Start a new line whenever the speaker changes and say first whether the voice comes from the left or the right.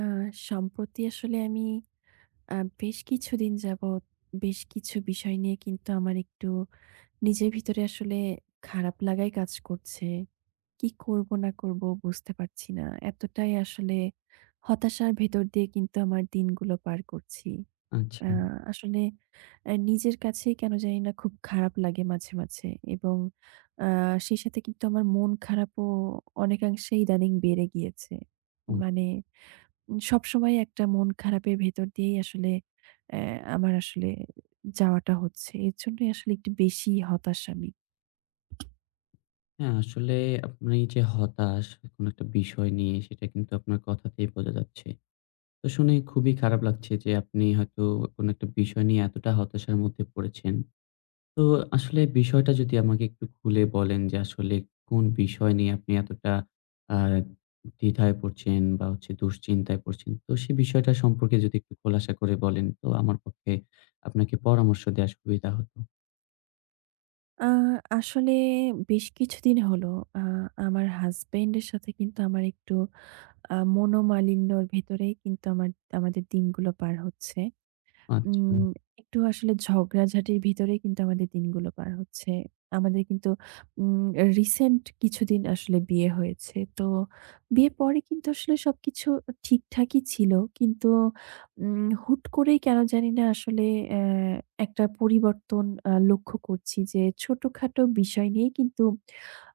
right: আ সম্প্রতি আসলে আমি বেশ কিছুদিন যাবৎ বেশ কিছু বিষয় নিয়ে কিন্তু আমার একটু নিজের ভিতরে আসলে খারাপ লাগাই কাজ করছে। কি করব না করব বুঝতে পারছি না। এতটাই আসলে হতাশার ভেতর দিয়ে কিন্তু আমার দিনগুলো পার করছি।
left: আচ্ছা।
right: আ আসলে নিজের কাছেই কেন জানি না খুব খারাপ লাগে মাঝে, মাঝে। এবং আ সেই সাথে কিন্তু আমার মন খারাপও অনেকাংশে ইদানিং বেড়ে গিয়েছে।
left: ও
right: মানে সবসময় একটা মন খারাপের ভেতর দিয়েই আসলে অ্যা আমার আসলে যাওয়াটা হচ্ছে। এর জন্যই আসলে একটু বেশি হতাশ আমি।
left: হ্যাঁ, আসলে আপনি যে হতাশ কোনো একটা বিষয় নিয়ে সেটা কিন্তু আপনার কথাতেই বোঝা যাচ্ছে। তো শুনে খুবই খারাপ লাগছে যে আপনি হয়তো কোনো একটা বিষয় নিয়ে এতটা হতাশার মধ্যে পড়েছেন। তো আসলে বিষয়টা যদি আমাকে একটু খুলে বলেন যে আসলে কোন বিষয় নিয়ে আপনি এতটা আ দ্বিধায় পড়ছেন বা হচ্ছে দুশ্চিন্তায় পড়ছেন। তো সে বিষয়টা সম্পর্কে যদি একটু খোলাসা করে বলেন তো আমার পক্ষে আপনাকে পরামর্শ দেয়া সুবিধা হতো।
right: আ আসলে বেশ কিছুদিন হলো আ আমার হাসব্যান্ডের সাথে কিন্তু আমার একটু মনোমালিন্যর ভেতরেই কিন্তু আমাদের দিনগুলো পার হচ্ছে।
left: আচ্ছা।
right: উম একটু আসলে ঝগড়াঝাটির ভিতরে কিন্তু আমাদের দিনগুলো পার হচ্ছে। আমাদের কিন্তু উম রিসেন্ট কিছুদিন আসলে বিয়ে হয়েছে। তো বিয়ের পরে কিন্তু আসলে সবকিছু ঠিকঠাকই ছিল। কিন্তু হুট করেই কেন জানি না আসলে অ্যা একটা পরিবর্তন লক্ষ্য করছি যে ছোটখাটো বিষয় নিয়েই কিন্তু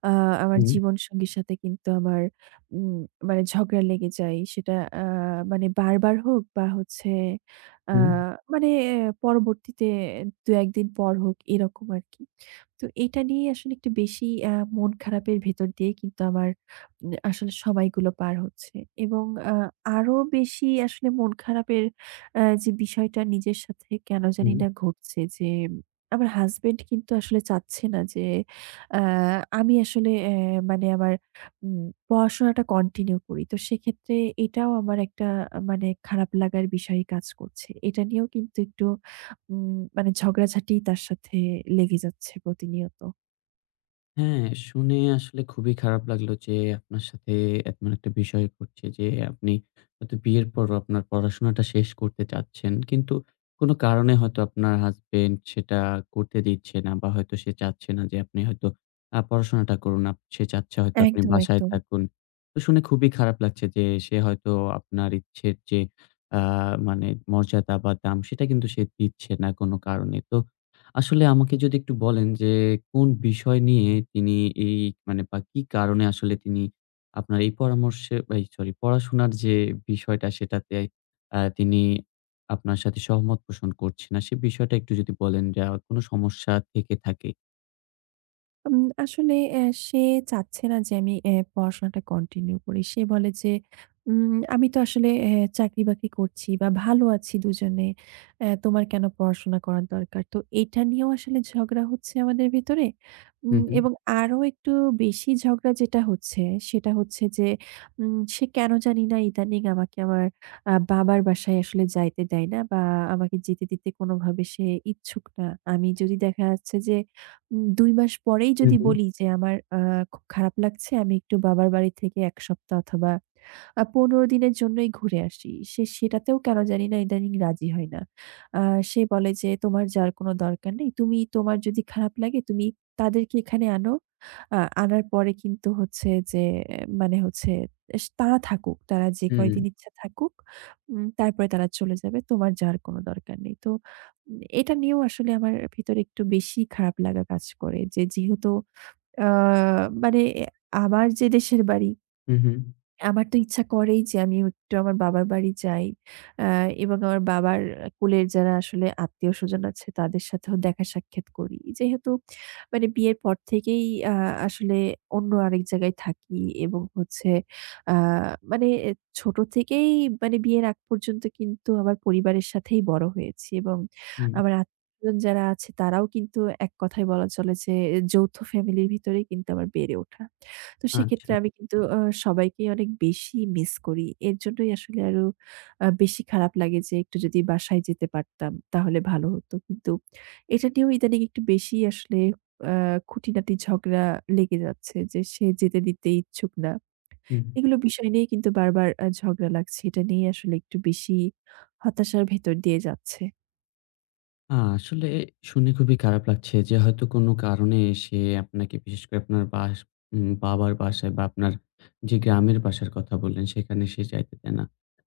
right: আ আমার
left: হুম,
right: জীবনসঙ্গীর সাথে কিন্তু আমার উম মানে ঝগড়া লেগে যায়। সেটা আ মানে বারবার হোক বা হচ্ছে আ
left: হুম,
right: মানে পরবর্তীতে ২-১ দিন পর হোক এরকম আরকি। তো এটা নিয়ে আসলে একটু বেশি মন খারাপের ভেতর দিয়ে কিন্তু আমার আসলে সময়গুলো পার হচ্ছে। এবং আ আরো বেশি আসলে মন খারাপের যে বিষয়টা নিজের সাথে কেন জানি
left: হুম।
right: না ঘটছে যে, আমার হাসব্যান্ড কিন্তু আসলে চাচ্ছে না যে আ আমি আসলে মানে আমার উম পড়াশোনাটা কন্টিনিউ করি। তো সেক্ষেত্রে এটাও আমার একটা মানে খারাপ লাগার বিষয়ই কাজ করছে। এটা নিয়েও কিন্তু একটু মানে ঝগড়াঝাটি তার সাথে লেগে যাচ্ছে প্রতিনিয়ত।
left: হ্যাঁ, শুনে আসলে খুবই খারাপ লাগলো যে আপনার সাথে এমন একটা বিষয় ঘটছে যে আপনি হয়তো বিয়ের পরও আপনার পড়াশোনাটা শেষ করতে চাচ্ছেন। কিন্তু কোনো কারণে হয়তো আপনার হাসব্যান্ড সেটা করতে দিচ্ছে না বা হয়তো সে চাচ্ছে না যে আপনি হয়তো পড়াশোনাটা করুন। সে চাচ্ছে হয়তো আপনি
right: একদম,
left: বাসায়
right: একদম।
left: থাকুন। তো শুনে খুবই খারাপ লাগছে যে সে হয়তো আপনার ইচ্ছের যে আ মানে মর্যাদা বা দাম সেটা কিন্তু সে দিচ্ছে না কোনো কারণে। তো আসলে আমাকে যদি একটু বলেন যে কোন বিষয় নিয়ে তিনি এই মানে বা কি কারণে আসলে তিনি আপনার এই পরামর্শে এই সরি পড়াশোনার যে বিষয়টা সেটাতে তিনি আপনার সাথে সহমত পোষণ করছে না, সে বিষয়টা একটু যদি বলেন যে কোনো সমস্যা থেকে থাকে।
right: আসলে সে চাচ্ছে না যে আমি পড়াশোনাটা কন্টিনিউ করি। সে বলে যে, "আমি তো আসলে চাকরি-বাকরি করছি বা ভালো আছি দুজনে। তোমার কেন পড়াশোনা করার দরকার?" তো এটা নিয়েও আসলে ঝগড়া হচ্ছে আমাদের ভেতরে।
left: হুম, হুম,
right: এবং আরো একটু বেশি ঝগড়া যেটা হচ্ছে, সেটা হচ্ছে যে সে কেন জানি না ইদানিং আমাকে আমার বাবার বাসায় আসলে যাইতে দেয় না বা আমাকে যেতে দিতে কোনোভাবে সে ইচ্ছুক না। আমি যদি দেখা যাচ্ছে যে ২ মাস পরেই যদি
left: হুম,
right: বলি যে আমার খুব খারাপ লাগছে, আমি একটু বাবার বাড়ি থেকে ১ সপ্তাহ অথবা ১৫ দিনের জন্যই ঘুরে আসি। সে সেটাতেও কেন জানি না ইদানিং রাজি হয় না। আ সে বলে যে, "তোমার যাওয়ার কোনো দরকার নেই। তুমি তোমার যদি খারাপ লাগে তুমি তাদেরকে এখানে আনো। আ আনার পরে কিন্তু হচ্ছে যে মানে হচ্ছে তারা থাকুক। তারা যে
left: হুম, হুম,
right: কয়দিন ইচ্ছা থাকুক। তারপরে তারা চলে যাবে। তোমার যাওয়ার কোনো দরকার নেই।" তো এটা নিয়েও আসলে আমার ভিতরে একটু বেশি খারাপ লাগা কাজ করে যে যেহেতু আ মানে আমার যে দেশের বাড়ি,
left: হুম, হুম,
right: আমার তো ইচ্ছা করেই যে আমি একটু আমার বাবার বাড়ি যাই। আ এবং আমার বাবার কুলের যারা আসলে আত্মীয়স্বজন আছে তাদের সাথেও দেখা সাক্ষাৎ করি। যেহেতু মানে বিয়ের পর থেকেই আ আসলে অন্য আরেক জায়গায় থাকি এবং হচ্ছে আ মানে ছোট থেকেই মানে বিয়ের আগ পর্যন্ত কিন্তু আমার পরিবারের সাথেই বড় হয়েছি এবং
left: হুম,
right: আমার আত্মীয়স্বজন যারা আছে তারাও কিন্তু এক কথায় বলা চলে যে যৌথ ফ্যামিলির ভিতরেই কিন্তু আমার বেড়ে ওঠা। তো সেক্ষেত্রে
left: আচ্ছা।
right: আমি কিন্তু সবাইকেই অনেক বেশি মিস করি। এর জন্যই আসলে আরো বেশি খারাপ লাগে যে একটু যদি বাসায় যেতে পারতাম তাহলে ভালো হতো। কিন্তু এটা নিয়েও ইদানিং একটু বেশি আসলে আ খুঁটিনাটি ঝগড়া লেগে যাচ্ছে যে সে যেতে দিতে ইচ্ছুক না।
left: হুম।
right: এগুলো বিষয় নিয়ে কিন্তু বারবার ঝগড়া লাগছে। এটা নিয়ে আসলে একটু বেশি হতাশার ভেতর দিয়ে যাচ্ছে।
left: আসলে শুনে খুবই খারাপ লাগছে যে হয়তো কোনো কারণে সে আপনাকে বিশেষ করে আপনার বাস উম বাবার বাসায় বা আপনার যে গ্রামের বাসার কথা বললেন সেখানে সে যাইতে দেয় না।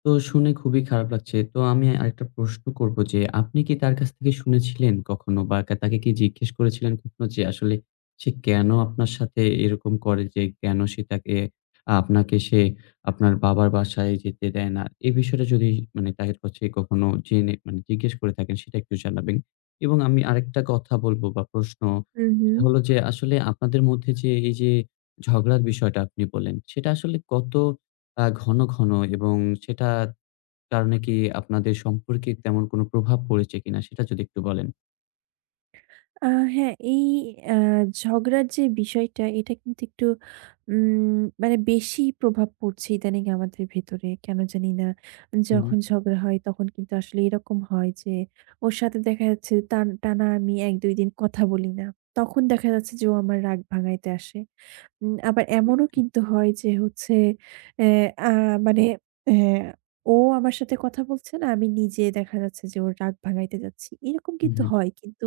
left: তো শুনে খুবই খারাপ লাগছে। তো আমি আরেকটা প্রশ্ন করব যে, আপনি কি তার কাছ থেকে শুনেছিলেন কখনো বা তাকে কি জিজ্ঞেস করেছিলেন কখনো যে আসলে সে কেন আপনার সাথে এরকম করে, যে কেন সে তাকে আপনাকে সে আপনার বাবার বাসায় যেতে দেয় না? এই বিষয়টা যদি মানে তাদের কাছে কখনো জেনে মানে জিজ্ঞেস করে থাকেন, সেটা একটু জানাবেন। এবং আমি আরেকটা কথা বলবো বা প্রশ্ন,
right: হুম, হুম।
left: সেটা হলো যে আসলে আপনাদের মধ্যে যে এই যে ঝগড়ার বিষয়টা আপনি বললেন, সেটা আসলে কত ঘন, ঘন এবং সেটার কারণে কি আপনাদের সম্পর্কে তেমন কোনো প্রভাব পড়েছে কিনা? সেটা যদি একটু বলেন।
right: আ হ্যাঁ, এই অ্যা ঝগড়ার যে বিষয়টা এটা কিন্তু একটু মানে বেশি প্রভাব পড়ছে ইদানিং আমাদের ভেতরে। কেন জানি না
left: হুম,
right: যখন ঝগড়া হয় তখন কিন্তু আসলে এরকম হয় যে ওর সাথে দেখা যাচ্ছে টান টানা আমি ১-২ দিন কথা বলি না। তখন দেখা যাচ্ছে যে ও আমার রাগ ভাঙাইতে আসে। আবার এমনও কিন্তু হয় যে হচ্ছে অ্যা আ মানে অ্যা ও আমার সাথে কথা বলছে না, আমি নিজে দেখা যাচ্ছে যে ওর রাগ ভাঙাইতে যাচ্ছি। এরকম
left: হুম,
right: কিন্তু
left: হুম,
right: হয়। কিন্তু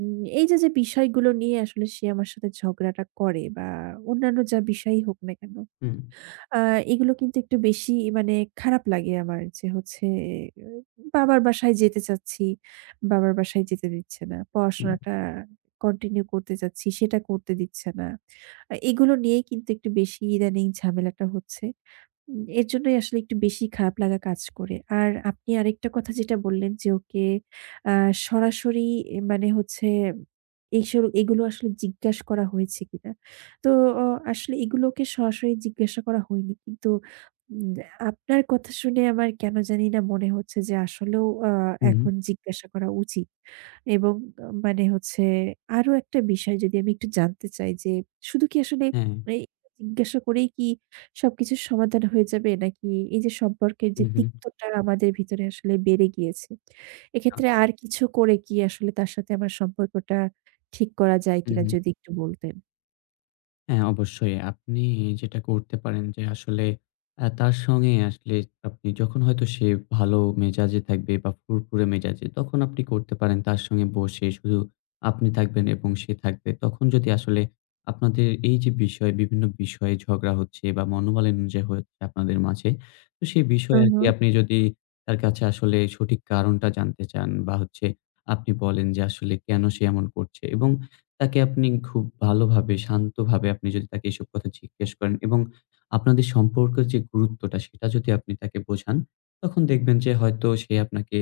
right: এই যে, যে বিষয়গুলো নিয়ে আসলে সে আমার সাথে ঝগড়াটা করে বা অন্যান্য যা বিষয়ই হোক না কেন,
left: হুম,
right: আ এগুলো কিন্তু একটু বেশি মানে খারাপ লাগে আমার যে হচ্ছে আহ, বাবার বাসায় যেতে চাচ্ছি, বাবার বাসায় যেতে দিচ্ছে না।
left: হুম,
right: পড়াশোনাটা কন্টিনিউ করতে চাচ্ছি, সেটা করতে দিচ্ছে না। এগুলো নিয়েই কিন্তু একটু বেশি ইদানিং ঝামেলাটা হচ্ছে। এর জন্যই আসলে একটু বেশি খারাপ লাগা কাজ করে। আর আপনি আরেকটা কথা যেটা বললেন যে ওকে আ সরাসরি মানে হচ্ছে এইসব এগুলো আসলে জিজ্ঞাসা করা হয়েছে কিনা? তো অ আসলে এগুলোকে সরাসরি জিজ্ঞাসা করা হয়নি। কিন্তু উম আপনার কথা শুনে আমার কেন জানি না মনে হচ্ছে যে আসলেও
left: হুম,
right: এখন জিজ্ঞাসা করা উচিত। এবং মানে হচ্ছে আরো একটা বিষয় যদি আমি একটু জানতে চাই যে শুধু কি আসলে
left: হ্যাঁ,
right: এই জিজ্ঞাসা করেই কি সবকিছুর সমাধান হয়ে যাবে নাকি এই যে সম্পর্কের
left: হুম,
right: যে
left: হুম,
right: তিক্ততা আমাদের ভিতরে আসলে বেড়ে গিয়েছে।
left: আ
right: এক্ষেত্রে আর কিছু করে কি আসলে তার সাথে আমার সম্পর্কটা ঠিক করা যায়
left: হুম,
right: কিনা
left: হুম।
right: যদি একটু বলতেন?
left: হ্যাঁ, অবশ্যই। আপনি যেটা করতে পারেন যে আসলে তার সঙ্গে আসলে আপনি যখন হয়তো সে ভালো মেজাজে থাকবে বা ফুরফুরে মেজাজে, তখন আপনি করতে পারেন তার সঙ্গে বসে, শুধু আপনি থাকবেন এবং সে থাকবে। তখন যদি আসলে আপনাদের এই যে বিষয়, বিভিন্ন বিষয়ে ঝগড়া হচ্ছে বা মনোমালিন্য যে হচ্ছে আপনাদের মাঝে, তো সেই
right: হু,
left: বিষয়ে
right: হু।
left: আরকি আপনি যদি তার কাছে আসলে সঠিক কারণটা জানতে চান বা হচ্ছে আপনি বলেন যে আসলে কেন সে এমন করছে, এবং তাকে আপনি খুব ভালোভাবে শান্তভাবে আপনি যদি তাকে এসব কথা জিজ্ঞেস করেন এবং আপনাদের সম্পর্কের যে গুরুত্বটা সেটা যদি আপনি তাকে বোঝান, তখন দেখবেন যে হয়তো সে আপনাকে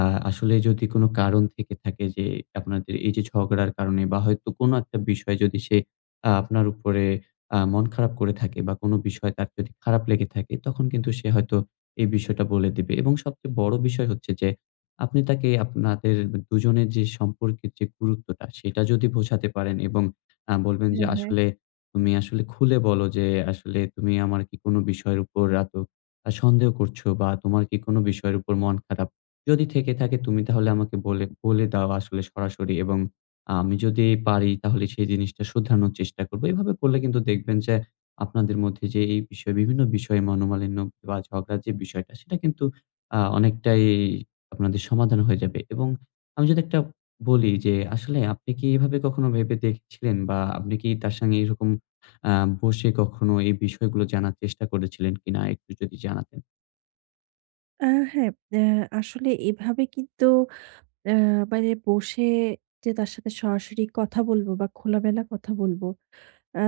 left: আ আসলে যদি কোনো কারণ থেকে থাকে যে আপনাদের এই যে ঝগড়ার কারণে বা হয়তো কোনো একটা বিষয় যদি সে আপনার উপরে মন খারাপ করে থাকে বা কোনো বিষয় তার যদি খারাপ লেগে থাকে, তখন কিন্তু সে হয়তো এই বিষয়টা বলে দিবে। এবং সবচেয়ে বড় বিষয় হচ্ছে যে আপনি তাকে আপনাদের দুজনের যে সম্পর্কের যে গুরুত্বটা সেটা যদি বোঝাতে পারেন এবং বলবেন যে
right: হ্যাঁ, হ্যাঁ।
left: আসলে তুমি আসলে খুলে বলো যে আসলে তুমি আমার কি কোনো বিষয়ের উপর এত সন্দেহ করছো বা তোমার কি কোনো বিষয়ের উপর মন খারাপ? যদি থেকে থাকে, তুমি তাহলে আমাকে বলে বলে দাও আসলে সরাসরি, এবং আমি যদি পারি তাহলে সেই জিনিসটা শুধরানোর চেষ্টা করব। এভাবে করলে কিন্তু দেখবেন যে আপনাদের মধ্যে যে এই বিষয় বিভিন্ন বিষয়ে মনোমালিন্য বা ঝগড়ার যে বিষয়টা সেটা কিন্তু অনেকটাই আপনাদের সমাধান হয়ে যাবে। এবং আমি যদি একটা বলি যে আসলে আপনি কি এভাবে কখনো ভেবে দেখেছিলেন বা আপনি কি তার সঙ্গে এরকম আ বসে কখনো এই বিষয়গুলো জানার চেষ্টা করেছিলেন কিনা, একটু যদি জানাতেন?
right: আ হ্যাঁ, আ আসলে এভাবে কিন্তু আ মানে বসে যে তার সাথে সরাসরি কথা বলবো বা খোলামেলা কথা বলবো, আ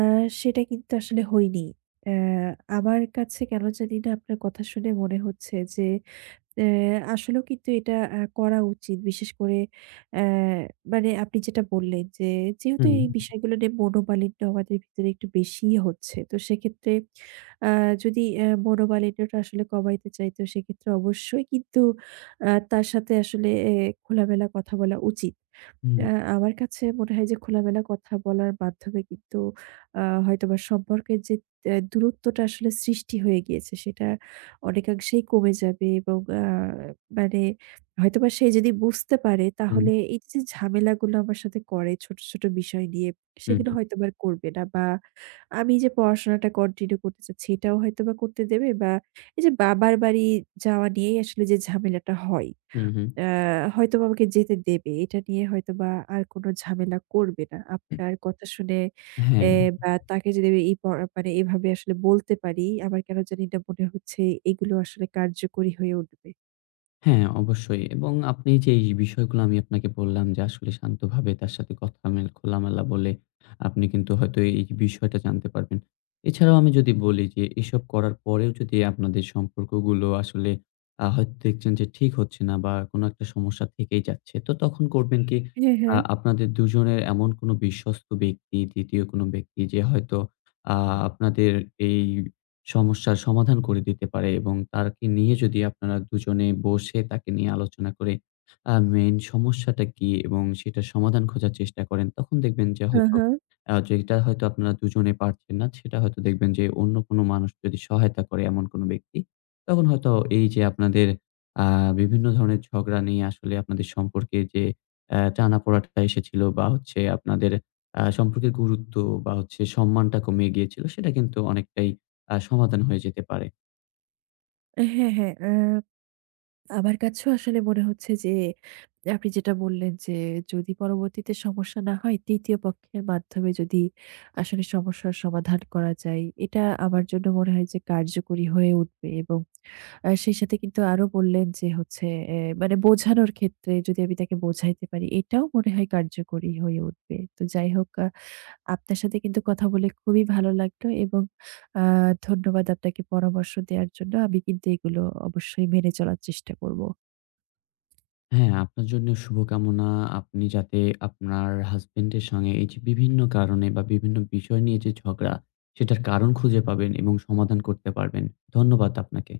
right: সেটা কিন্তু আসলে হয়নি। আ আমার কাছে কেন জানি না আপনার কথা শুনে মনে হচ্ছে যে অ্যা আসলেও কিন্তু এটা করা উচিত। বিশেষ করে অ্যা মানে আপনি যেটা বললেন যে, যেহেতু
left: হুম,
right: এই বিষয়গুলো নিয়ে মনোমালিন্য আমাদের ভিতরে একটু বেশিই হচ্ছে। তো সেক্ষেত্রে আ যদি মনোমালিন্যটা আসলে কমাইতে চাই, তো সেক্ষেত্রে অবশ্যই কিন্তু তার সাথে আসলে খোলামেলা কথা বলা উচিত।
left: হুম,
right: আ আমার কাছে মনে হয় যে খোলামেলা কথা বলার মাধ্যমে কিন্তু আ হয়তোবা সম্পর্কের যে দূরত্বটা আসলে সৃষ্টি হয়ে গিয়েছে সেটা অনেকাংশেই কমে যাবে এবং মানে হয়তোবা সে যদি বুঝতে পারে
left: হুম,
right: তাহলে এই যে ঝামেলাগুলো আমার সাথে করে ছোট, ছোট বিষয় নিয়ে,
left: হুম,
right: সেগুলো হয়তোবা আর করবে না বা আমি যে পড়াশোনাটা কন্টিনিউ করতে চাচ্ছি এটাও হয়তোবা করতে দেবে বা এই যে বাবার বাড়ি যাওয়া নিয়েই আসলে যে ঝামেলাটা হয়,
left: হুম, হুম,
right: আ হয়তোবা আমাকে যেতে দেবে। এটা নিয়ে হয়তোবা আর কোনো ঝামেলা করবে না।
left: হুম।
right: আপনার কথা শুনে
left: হ্যাঁ।
right: এ বা তাকে যদি আমি এই প মানে এভাবে আসলে বলতে পারি, আমার কেন জানি না মনে হচ্ছে এগুলো আসলে কার্যকরী হয়ে উঠবে।
left: হ্যাঁ, অবশ্যই। এবং আপনি যে এই বিষয়গুলো আমি আপনাকে বললাম যে আসলে শান্তভাবে তার সাথে কথা খোলামেলা বলে আপনি কিন্তু হয়তো এই বিষয়টা জানতে পারবেন। এছাড়াও আমি যদি বলি যে এসব করার পরেও যদি আপনাদের সম্পর্কগুলো আসলে হয়তো দেখছেন যে ঠিক হচ্ছে না বা কোনো একটা সমস্যা থেকেই যাচ্ছে, তো তখন করবেন কি
right: হ্যাঁ, হ্যাঁ।
left: আপনাদের দুজনের এমন কোনো বিশ্বস্ত ব্যক্তি, ৩য় কোনো ব্যক্তি যে হয়তো আ আপনাদের এই সমস্যার সমাধান করে দিতে পারে, এবং তাকে নিয়ে যদি আপনারা দুজনে বসে তাকে নিয়ে আলোচনা করে মেইন সমস্যাটা কি এবং সেটার সমাধান খোঁজার চেষ্টা করেন, তখন দেখবেন যে জি।
right: হ্যাঁ,
left: হয়তো
right: হ্যাঁ।
left: যেটা হয়তো আপনারা দুজনে পারছেন না, সেটা হয়তো দেখবেন যে অন্য কোনো মানুষ যদি সহায়তা করে এমন কোনো ব্যক্তি, তখন হয়তো এই যে আপনাদের আ বিভিন্ন ধরনের ঝগড়া নিয়ে আসলে আপনাদের সম্পর্কে যে টানাপোড়াটা এসেছিল বা হচ্ছে আপনাদের সম্পর্কের গুরুত্ব বা হচ্ছে সম্মানটা কমে গিয়েছিল, সেটা কিন্তু অনেকটাই সমাধান হয়ে যেতে পারে।
right: হ্যাঁ, হ্যাঁ। আমার কাছেও আসলে মনে হচ্ছে যে আপনি যেটা বললেন যে যদি পরবর্তীতে সমস্যা না হয়, তৃতীয় পক্ষের মাধ্যমে যদি আসলে সমস্যার সমাধান করা যায়, এটা আমার জন্য মনে হয় যে কার্যকরী হয়ে উঠবে। এবং আর সেই সাথে কিন্তু আরো বললেন যে হচ্ছে এ মানে বোঝানোর ক্ষেত্রে যদি আমি তাকে বোঝাইতে পারি, এটাও মনে হয় কার্যকরী হয়ে উঠবে। তো যাই হোক, আপনার সাথে কিন্তু কথা বলে খুবই ভালো লাগলো এবং আ ধন্যবাদ আপনাকে পরামর্শ দেওয়ার জন্য। আমি কিন্তু এগুলো অবশ্যই মেনে চলার চেষ্টা করব।
left: হ্যাঁ, আপনার জন্য শুভকামনা। আপনি যাতে আপনার হাসব্যান্ডের সঙ্গে এই যে বিভিন্ন কারণে বা বিভিন্ন বিষয় নিয়ে যে ঝগড়া, সেটার কারণ খুঁজে পাবেন এবং সমাধান করতে পারবেন। ধন্যবাদ আপনাকে।